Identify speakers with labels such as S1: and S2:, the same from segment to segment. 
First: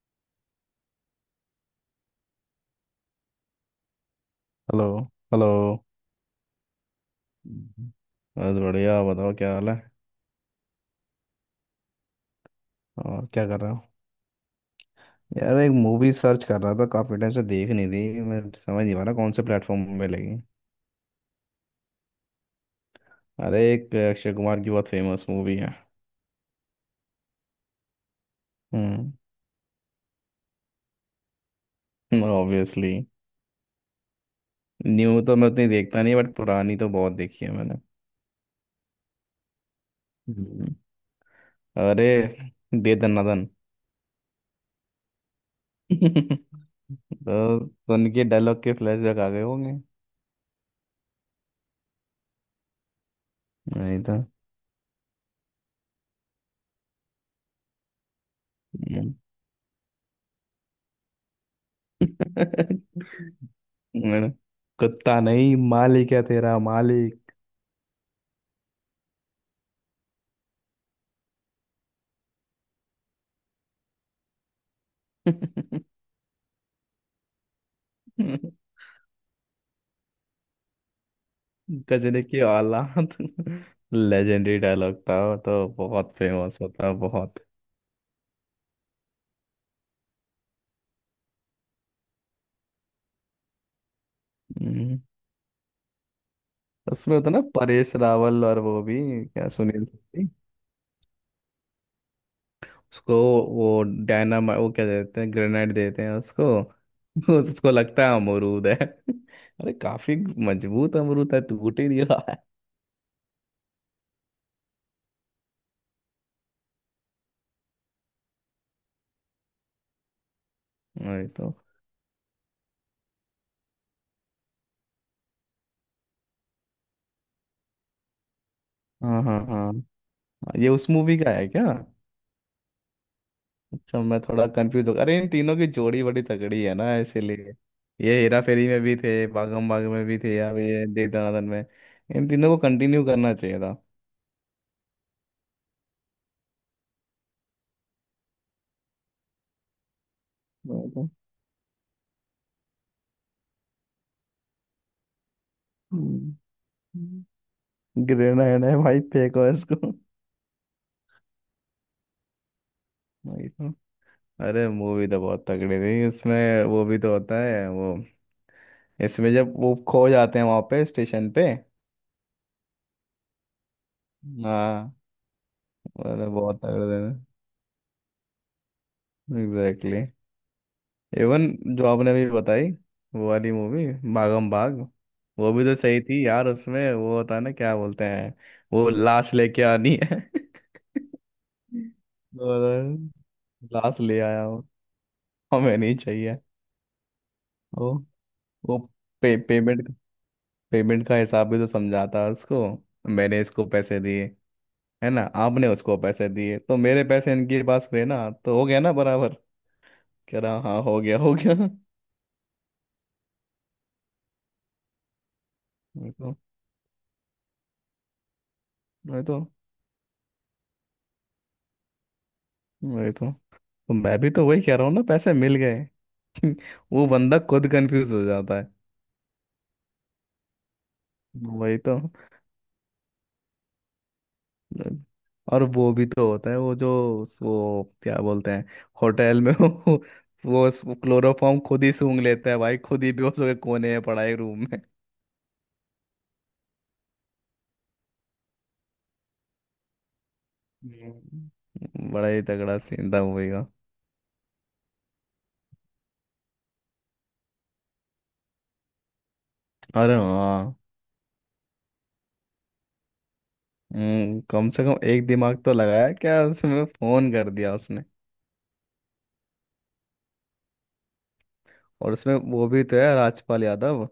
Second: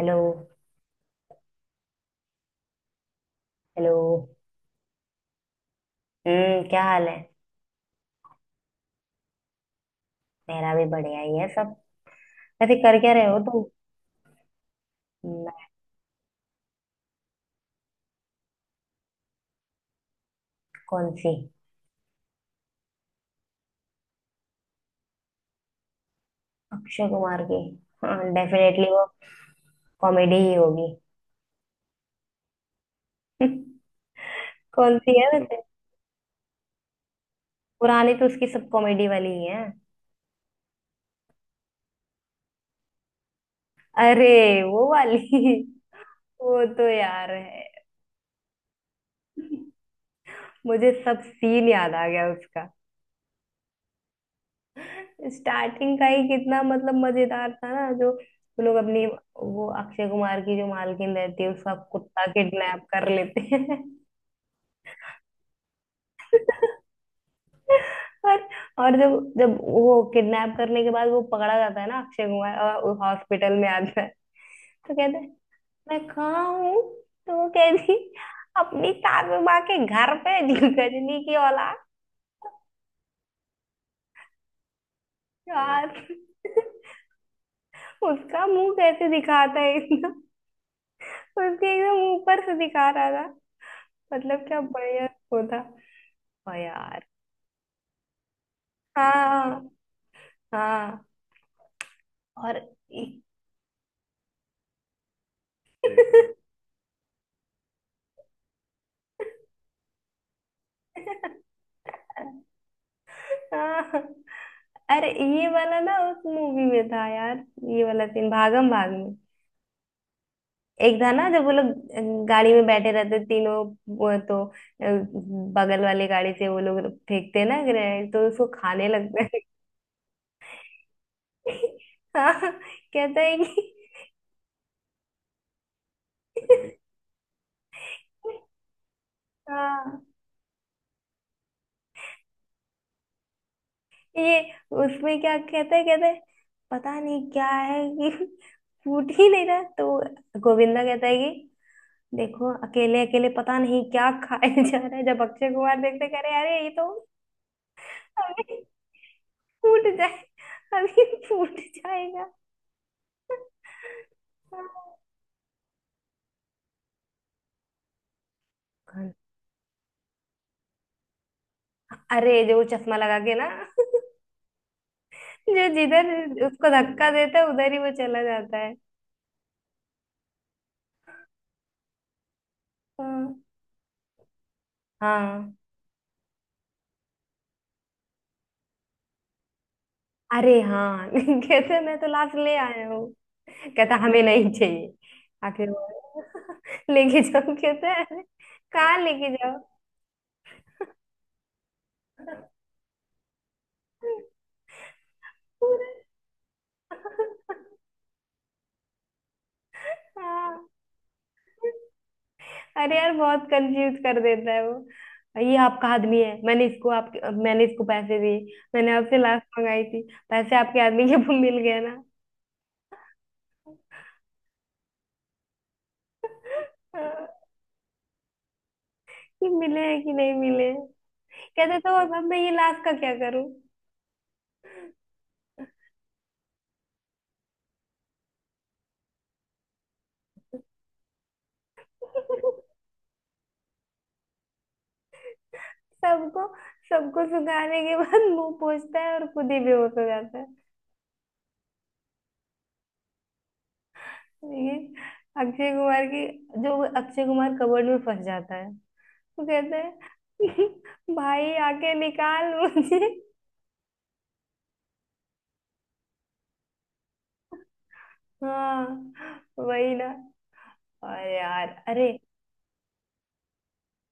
S1: Hello. Hello.
S2: Hello. Hello.
S1: हम्म, क्या हाल है?
S2: हम्म। बस बढ़िया। आप बताओ क्या हाल है?
S1: मेरा भी बढ़िया ही है सब। वैसे कर क्या
S2: और
S1: रहे हो
S2: क्या कर
S1: तुम?
S2: रहे हो? यार
S1: मैं?
S2: एक मूवी सर्च कर रहा था, काफ़ी टाइम से देख नहीं थी, मैं समझ नहीं पा रहा कौन से प्लेटफॉर्म पे लगी।
S1: कौन सी?
S2: अरे एक अक्षय कुमार की बहुत फेमस मूवी है।
S1: अक्षय कुमार की? हाँ, डेफिनेटली वो
S2: हम्म।
S1: कॉमेडी ही होगी।
S2: ऑब्वियसली।
S1: कौन सी
S2: न्यू
S1: है
S2: तो मैं
S1: वैसे?
S2: उतनी देखता नहीं बट पुरानी तो बहुत देखी है मैंने।
S1: पुरानी तो उसकी सब कॉमेडी वाली ही है।
S2: हम्म, अरे दे दना दन।
S1: अरे वो वाली। वो तो यार है,
S2: तो सुन के डायलॉग के फ्लैशबैक आ गए होंगे।
S1: मुझे सब सीन याद आ गया उसका।
S2: नहीं।
S1: स्टार्टिंग का ही कितना मतलब मजेदार था ना, जो वो लोग
S2: तो
S1: अपनी, वो अक्षय कुमार की जो मालकिन रहती है उसका कुत्ता
S2: मैंने,
S1: किडनैप कर लेते हैं।
S2: कुत्ता नहीं, मालिक है तेरा मालिक।
S1: और और जब जब वो किडनैप करने के बाद वो पकड़ा जाता है ना अक्षय कुमार, और हॉस्पिटल में आता है तो कहते हैं, मैं कहाँ हूँ? तो वो कहती, अपनी काबू माँ के घर पे गजनी की औलाद।
S2: गजनी की औलाद। लेजेंडरी डायलॉग था वो, तो
S1: यार।
S2: बहुत फेमस होता है बहुत।
S1: उसका मुंह कैसे दिखाता है इतना, तो उसके एकदम ऊपर से दिखा रहा था। मतलब क्या
S2: हम्म।
S1: बढ़िया वो था। ओ यार।
S2: उसमें होता ना परेश रावल और वो भी, क्या
S1: हाँ,
S2: सुनील शेट्टी,
S1: हाँ। और
S2: उसको
S1: देखो।
S2: वो डायनामा, वो क्या देते हैं ग्रेनेड देते हैं उसको। उसको लगता है अमरूद है। अरे काफी मजबूत अमरूद है टूट ही नहीं रहा है।
S1: हाँ। अरे ये वाला ना उस मूवी में था यार, ये वाला सीन भागम भाग में। एक था
S2: वही
S1: ना जब वो
S2: तो।
S1: लोग गाड़ी में बैठे रहते तीनों, वो तो बगल वाले गाड़ी से वो लोग फेंकते हैं ना ग्रेनेड, तो उसको खाने
S2: हाँ,
S1: लगता है।
S2: हाँ, हाँ। ये उस मूवी का है क्या?
S1: हाँ, कहता है कि,
S2: अच्छा मैं थोड़ा कंफ्यूज हो, अरे इन तीनों की जोड़ी बड़ी तगड़ी है ना, इसीलिए ये हेरा फेरी में भी थे, भागम भाग
S1: हाँ।
S2: में भी थे, अब ये दे दनादन में। इन तीनों को कंटिन्यू करना चाहिए था।
S1: ये उसमें क्या कहते हैं, पता नहीं क्या है कि फूट ही नहीं रहा, तो गोविंदा कहता है कि देखो, अकेले अकेले पता नहीं क्या खाए जा रहा है। जब अक्षय कुमार देखते कह रहे, अरे ये तो अभी
S2: ग्रेनाइड है भाई फेंको इसको।
S1: फूट जाए, अभी फूट जाएगा।
S2: भाई तो, अरे मूवी तो बहुत तगड़ी थी, उसमें वो भी तो होता है वो, इसमें जब वो खो जाते हैं वहां पे स्टेशन पे।
S1: अरे जो वो चश्मा लगा के ना,
S2: हाँ।
S1: जो जिधर
S2: अरे बहुत
S1: उसको
S2: तगड़े
S1: धक्का देता है उधर ही वो चला जाता है।
S2: दिन। एग्जैक्टली। इवन जो आपने अभी बताई वो
S1: हाँ,
S2: वाली मूवी, भागम भाग, वो
S1: हाँ।
S2: भी तो सही थी यार। उसमें वो होता है ना क्या बोलते हैं, वो लाश लेके आनी है।
S1: अरे हाँ। कहते, मैं तो लास्ट ले आया हूँ।
S2: तो
S1: कहता,
S2: लाश ले
S1: हमें
S2: आया
S1: नहीं
S2: हूँ।
S1: चाहिए। आखिर
S2: हमें
S1: वो
S2: नहीं चाहिए।
S1: लेके जाओ, कहता
S2: वो
S1: है, "अरे,
S2: वो
S1: कहाँ लेके
S2: पे,
S1: जाओ?"
S2: पेमेंट। पेमेंट का हिसाब भी तो समझाता है उसको। मैंने इसको पैसे दिए, है ना? आपने उसको पैसे दिए तो मेरे पैसे इनके पास हुए ना, तो हो गया ना बराबर। कह
S1: हाँ।
S2: रहा हाँ हो गया हो गया।
S1: अरे यार बहुत कंफ्यूज कर देता है वो, ये आपका
S2: वही
S1: आदमी है,
S2: तो
S1: मैंने इसको पैसे दिए, मैंने आपसे
S2: वही तो
S1: लास्ट मंगाई थी, पैसे आपके आदमी के वो मिल गए ना?
S2: वही तो मैं भी तो वही कह रहा हूँ ना, पैसे मिल गए। वो बंदा
S1: हाँ,
S2: खुद कंफ्यूज हो जाता है।
S1: कि मिले हैं कि नहीं मिले।
S2: वही
S1: कहते तो
S2: तो।
S1: अब मैं ये लास्ट का क्या करूं?
S2: और वो भी तो होता है वो जो, वो क्या बोलते हैं, होटल में, वो क्लोरोफॉर्म खुद ही सूंघ लेता है भाई, खुद ही बेहोश होकर कोने में पड़ा है रूम में।
S1: सबको सबको सुखाने के बाद मुंह पोछता है और खुद ही बेहोश हो जाता है।
S2: हम्म। बड़ा ही तगड़ा सीन था मूवी का।
S1: ये अक्षय कुमार की, जो अक्षय कुमार कबर्ड में फंस जाता है वो कहता
S2: अरे
S1: है,
S2: हाँ।
S1: भाई आके निकाल मुझे।
S2: कम से कम एक दिमाग तो लगाया क्या, उसमें फोन कर दिया उसने।
S1: हाँ, वही ना। और यार, अरे
S2: और उसमें वो भी तो है, राजपाल यादव,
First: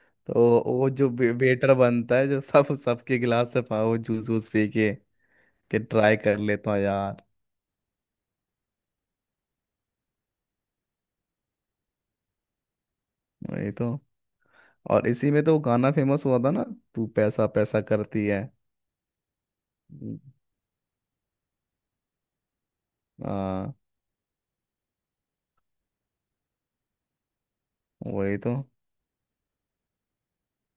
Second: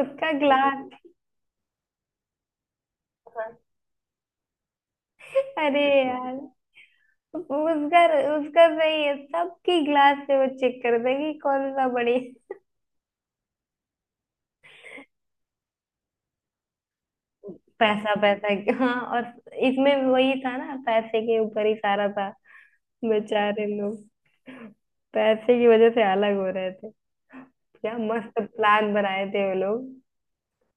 S1: उसका
S2: तो वो
S1: ग्लास।
S2: जो वेटर बनता है जो सब सबके गिलास से पा- वो जूस वूस पी के, कि
S1: अरे
S2: ट्राई कर
S1: यार
S2: लेता हूँ यार।
S1: उसका उसका सही है, सबकी ग्लास से वो चेक करते हैं कि कौन सा बड़ी।
S2: वही तो। और इसी में तो वो गाना फेमस हुआ था ना, तू पैसा पैसा
S1: पैसा
S2: करती है।
S1: पैसा, हाँ। और इसमें
S2: हम्म।
S1: वही था ना, पैसे के ऊपर ही सारा था। बेचारे
S2: हाँ।
S1: लोग पैसे की वजह से अलग हो रहे थे। क्या
S2: वही
S1: मस्त
S2: तो।
S1: प्लान बनाए थे वो लोग।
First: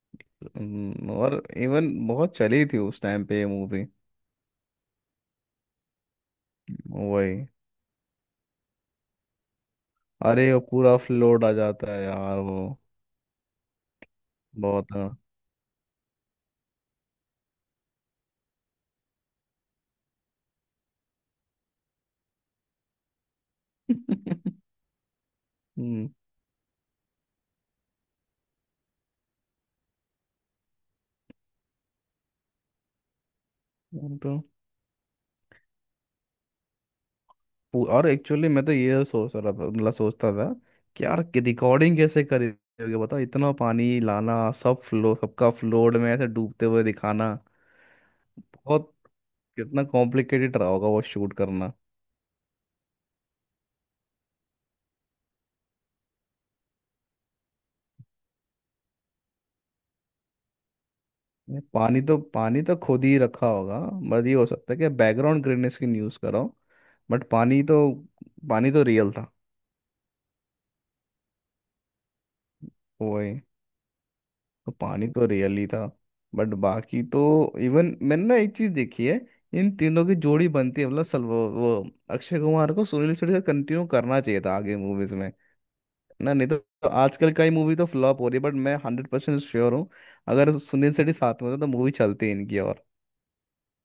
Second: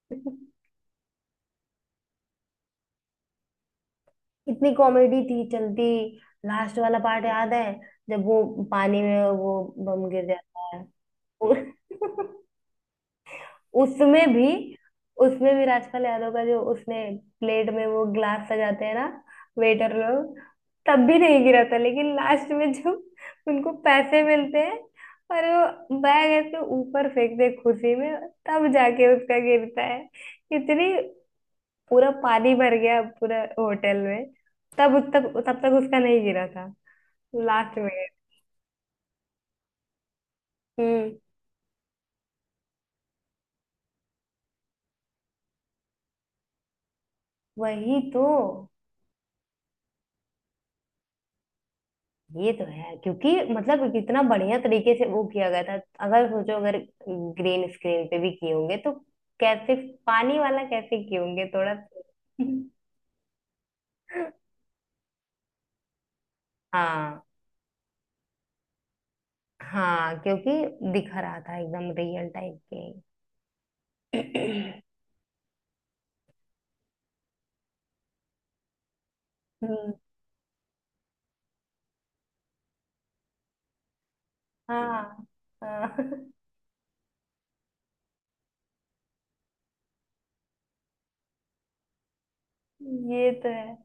S2: और इवन बहुत चली थी उस टाइम पे ये मूवी।
S1: इतनी कॉमेडी थी चलती। लास्ट वाला पार्ट
S2: वही।
S1: याद है, जब वो पानी में वो बम गिर
S2: अरे वो
S1: जाता
S2: पूरा फ्लोट आ
S1: है।
S2: जाता है यार वो,
S1: उसमें भी
S2: बहुत। हाँ।
S1: उसमें भी राजपाल यादव का, जो उसने प्लेट में वो ग्लास सजाते हैं ना वेटर लोग, तब भी नहीं गिरा था। लेकिन लास्ट में जब उनको पैसे मिलते हैं और वो
S2: हम्म।
S1: बैग ऐसे ऊपर फेंकते हैं खुशी में, तब जाके उसका गिरता है। इतनी, पूरा पानी भर गया पूरा होटल
S2: वो
S1: में।
S2: तो
S1: तब तब तब तक उसका नहीं गिरा था, लास्ट
S2: पू-
S1: में।
S2: और एक्चुअली मैं तो ये सोच रहा था, मतलब सोचता था कि
S1: हम्म,
S2: यार रिकॉर्डिंग कैसे करेंगे बताओ, इतना पानी लाना, सब फ्लो सबका फ्लोड में ऐसे डूबते हुए दिखाना।
S1: वही तो।
S2: बहुत, कितना कॉम्प्लिकेटेड रहा होगा वो शूट करना।
S1: ये तो है, क्योंकि मतलब कितना बढ़िया तरीके से वो किया गया था। अगर सोचो, अगर ग्रीन स्क्रीन पे भी किए होंगे तो कैसे पानी वाला कैसे किए होंगे
S2: नहीं,
S1: थोड़ा।
S2: पानी तो खुद ही रखा होगा। बस ये हो सकता है कि बैकग्राउंड ग्रीननेस की यूज़ करो
S1: हाँ,
S2: बट पानी तो, पानी तो रियल था।
S1: हाँ, क्योंकि दिख रहा था एकदम रियल टाइप के।
S2: वही तो, पानी तो रियल ही था बट बाकी तो, इवन मैंने ना एक चीज देखी है, इन
S1: हम्म,
S2: तीनों की जोड़ी बनती है, मतलब सल वो अक्षय कुमार को सुनील शेट्टी से कंटिन्यू करना चाहिए था आगे
S1: हाँ,
S2: मूवीज में।
S1: हाँ।
S2: ना नहीं तो आजकल का ही मूवी तो फ्लॉप हो रही है बट मैं हंड्रेड परसेंट श्योर हूँ, अगर सुनील शेट्टी साथ में होता तो मूवी चलती इनकी और।
S1: ये तो है।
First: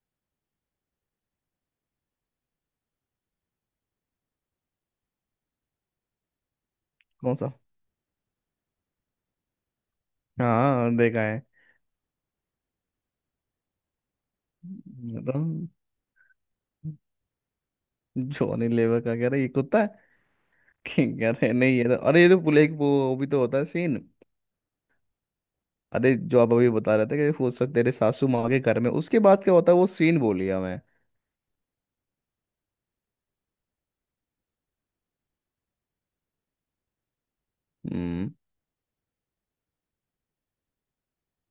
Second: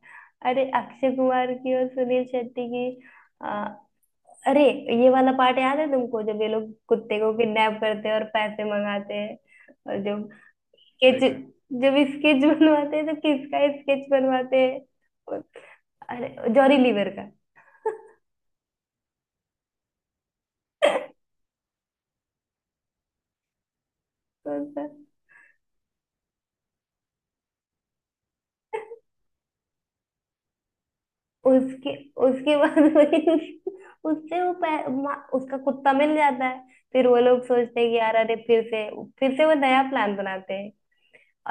S1: अरे अक्षय कुमार की और सुनील शेट्टी की आ, अरे ये वाला पार्ट याद है तुमको, जब ये लोग कुत्ते को
S2: कौन सा?
S1: किडनैप करते हैं और पैसे मंगाते हैं? और जो
S2: हाँ देखा
S1: स्केच,
S2: है।
S1: लेकिन जब स्केच बनवाते हैं तो किसका स्केच बनवाते हैं?
S2: तो
S1: उस- अरे जॉरी लीवर का,
S2: जॉनी लेवर का कह रहा है ये कुत्ता है। कह रहे नहीं, ये तो अरे ये तो पुलिस, वो भी तो होता है सीन।
S1: तो
S2: अरे जो आप अभी बता रहे थे कि हो सकता तेरे सासू माँ के घर में, उसके बाद क्या होता है वो सीन बोलिया मैं।
S1: उसके उसके बाद उससे वो उसका कुत्ता मिल जाता है। फिर वो लोग सोचते हैं कि यार,
S2: हम्म।
S1: अरे फिर से, वो नया प्लान बनाते हैं।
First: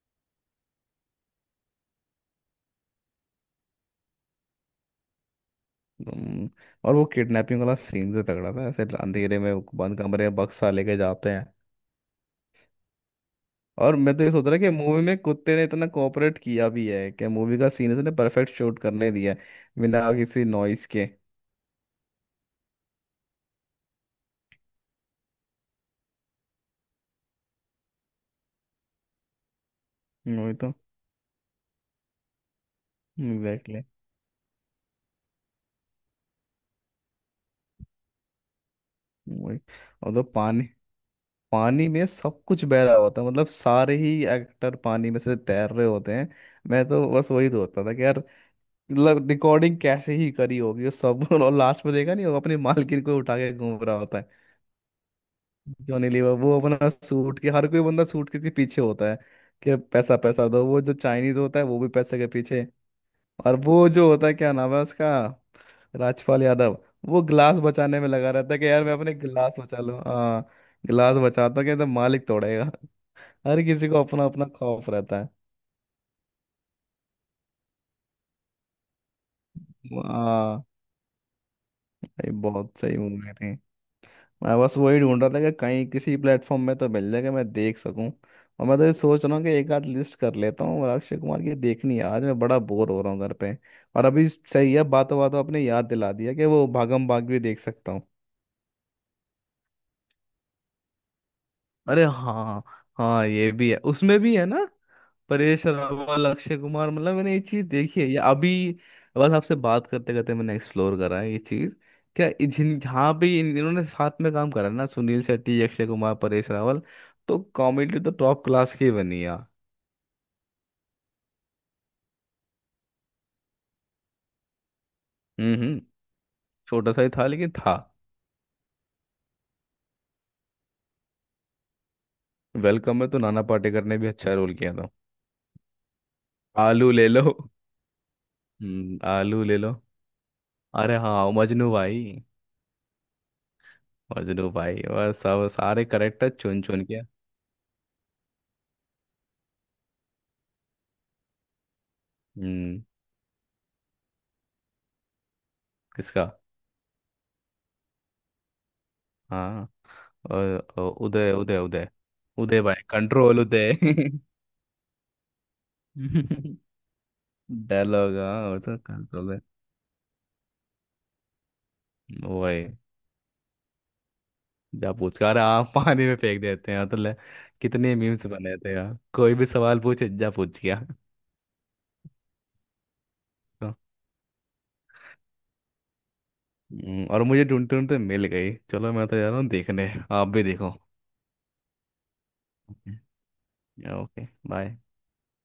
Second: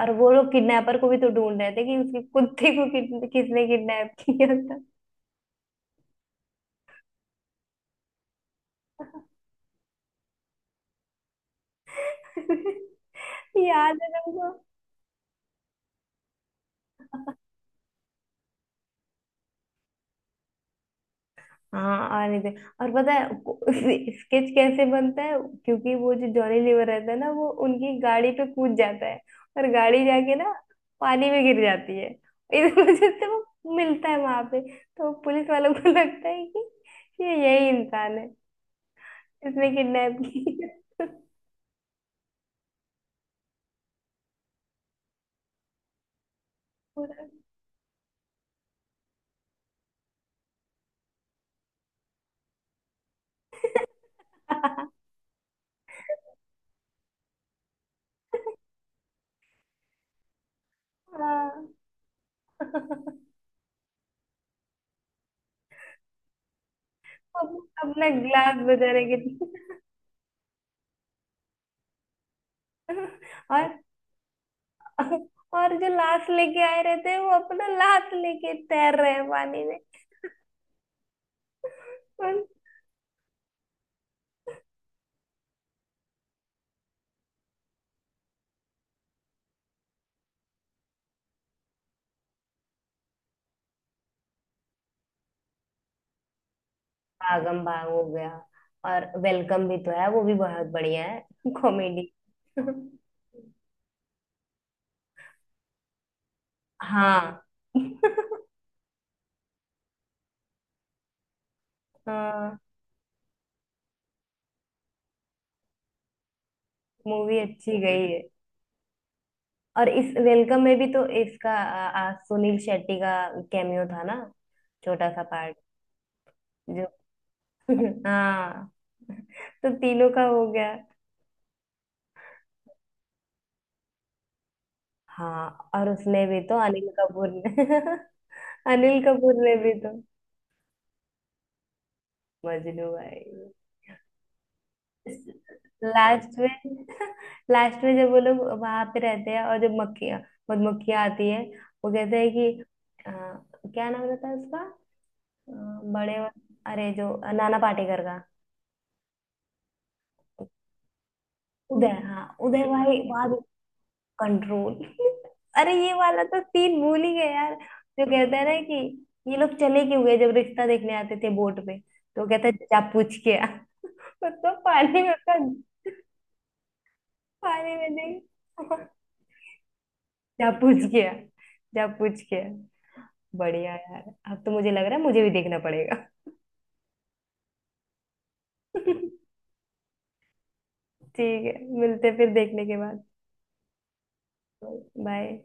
S1: और वो लोग किडनैपर को भी तो ढूंढ रहे थे कि उसके कुत्ते को किसने किडनैप किया था।
S2: हम्म, और वो किडनैपिंग वाला सीन भी तगड़ा था, ऐसे अंधेरे में वो बंद कमरे में बक्सा लेके जाते हैं। और
S1: याद है
S2: मैं तो ये सोच
S1: तुमको?
S2: रहा कि मूवी में कुत्ते ने इतना कोऑपरेट किया भी है कि मूवी का सीन इसने परफेक्ट शूट करने दिया है बिना किसी नॉइस के।
S1: हाँ, और नहीं तो- और पता है स्केच कैसे बनता है? क्योंकि वो जो जॉनी लीवर रहता है ना, वो उनकी गाड़ी पे कूद जाता है, और गाड़ी जाके ना
S2: वही तो।
S1: पानी में गिर जाती है, इस वजह से वो
S2: एग्जैक्टली।
S1: मिलता है वहां पे, तो पुलिस वालों को लगता है कि ये यही इंसान है,
S2: वही।
S1: इसने
S2: और
S1: किडनैप
S2: तो पानी,
S1: किया।
S2: पानी में सब कुछ बह रहा होता है, मतलब सारे ही एक्टर पानी में से तैर रहे होते हैं। मैं तो
S1: पूरा-
S2: बस वही सोचता था कि यार, मतलब रिकॉर्डिंग कैसे ही करी होगी वो सब। और लास्ट में देखा नहीं, वो अपने मालकिन को उठा के घूम रहा होता है जॉनी लीवर, वो अपना सूट के, हर कोई बंदा सूट के पीछे होता है कि पैसा पैसा दो, वो जो चाइनीज होता
S1: हाँ।
S2: है वो भी पैसे के पीछे, और वो जो होता है क्या नाम है उसका, राजपाल यादव, वो
S1: अब
S2: ग्लास बचाने में
S1: अपना
S2: लगा रहता
S1: ग्लास
S2: है कि यार
S1: बजा
S2: मैं
S1: रहे
S2: अपने गिलास
S1: कितने?
S2: बचा लूं। हाँ, गिलास बचाता हूं कि तो मालिक तोड़ेगा। हर
S1: और
S2: किसी को अपना अपना खौफ रहता है।
S1: और जो लाश लेके आए रहते हैं, वो अपना लाश लेके तैर रहे हैं पानी में।
S2: हाँ। ये बहुत सही मूवी थी। मैं बस वही ढूंढ रहा था कि कहीं किसी प्लेटफॉर्म में तो मिल जाए कि मैं देख सकूं, और मैं तो ये सोच रहा हूँ कि एक आध लिस्ट कर लेता हूँ और अक्षय कुमार की देखनी है आज, मैं बड़ा बोर हो रहा हूँ घर पे। और अभी सही है, बातों बातों आपने याद दिला दिया कि वो भागम भाग भी
S1: भागम
S2: देख
S1: भाग
S2: सकता हूँ।
S1: हो गया, और वेलकम भी तो है, वो भी बहुत बढ़िया है
S2: अरे
S1: कॉमेडी।
S2: हाँ। हाँ ये भी है, उसमें भी है ना परेश रावल, अक्षय कुमार, मतलब मैंने ये
S1: हाँ,
S2: चीज देखी है ये अभी, बस आपसे बात करते करते मैंने एक्सप्लोर करा है ये चीज, क्या
S1: हाँ।
S2: जिन जहाँ पे इन्होंने साथ में काम करा ना सुनील शेट्टी अक्षय कुमार परेश रावल,
S1: मूवी
S2: तो
S1: अच्छी
S2: कॉमेडी
S1: गई
S2: तो
S1: है।
S2: टॉप क्लास की बनी है।
S1: और इस वेलकम में भी तो इसका आ, आ, सुनील शेट्टी का कैमियो था ना, छोटा सा
S2: हम्म,
S1: पार्ट,
S2: हम्म।
S1: जो
S2: छोटा सा ही था लेकिन था।
S1: हाँ। तो तीनों का हो गया।
S2: वेलकम में तो नाना पाटेकर ने भी अच्छा रोल किया था।
S1: हाँ, और उसमें भी तो अनिल
S2: आलू ले लो।
S1: कपूर ने
S2: हम्म,
S1: अनिल
S2: आलू
S1: कपूर ने
S2: ले लो।
S1: भी तो,
S2: अरे हाँ मजनू भाई।
S1: मजनू भाई।
S2: मजनू भाई और सब सारे करेक्टर
S1: लास्ट
S2: चुन चुन
S1: में
S2: के।
S1: लास्ट में जब वो लोग वहां पे रहते हैं और जब मक्खियाँ, मधुमक्खियाँ आती है, वो कहते हैं कि,
S2: हम्म।
S1: अ, क्या नाम रहता है उसका? अ, बड़े
S2: किसका?
S1: वाले- अरे जो नाना पाटेकर का।
S2: हाँ, और उदय उदय
S1: उदय,
S2: उदय
S1: हाँ
S2: उदय
S1: उदय
S2: भाई
S1: भाई वहां।
S2: कंट्रोल उदय।
S1: कंट्रोल। अरे ये वाला तो सीन भूल ही गए यार, जो
S2: डायलॉग
S1: कहता
S2: हाँ,
S1: है ना
S2: और तो
S1: कि
S2: कंट्रोल
S1: ये
S2: है
S1: लोग चले क्यों गए? जब रिश्ता देखने आते थे बोट पे, तो कहता है
S2: वही।
S1: जा पूछ के आ। उसको
S2: जब
S1: पानी में
S2: पूछा
S1: उसका,
S2: रहा आप पानी में फेंक देते हैं तो ले।
S1: पानी में
S2: कितने मीम्स बने थे
S1: देख।
S2: यार, कोई भी सवाल पूछे जा
S1: जा
S2: पूछ गया।
S1: पूछ के आ, जा पूछ के आ।
S2: तो,
S1: बढ़िया यार। अब तो मुझे लग रहा है मुझे भी देखना पड़ेगा।
S2: और मुझे ढूंढते ढूंढते मिल गई, चलो मैं तो जा रहा हूँ देखने, आप भी देखो।
S1: ठीक है, मिलते हैं फिर देखने के बाद।
S2: Okay, bye.
S1: बाय।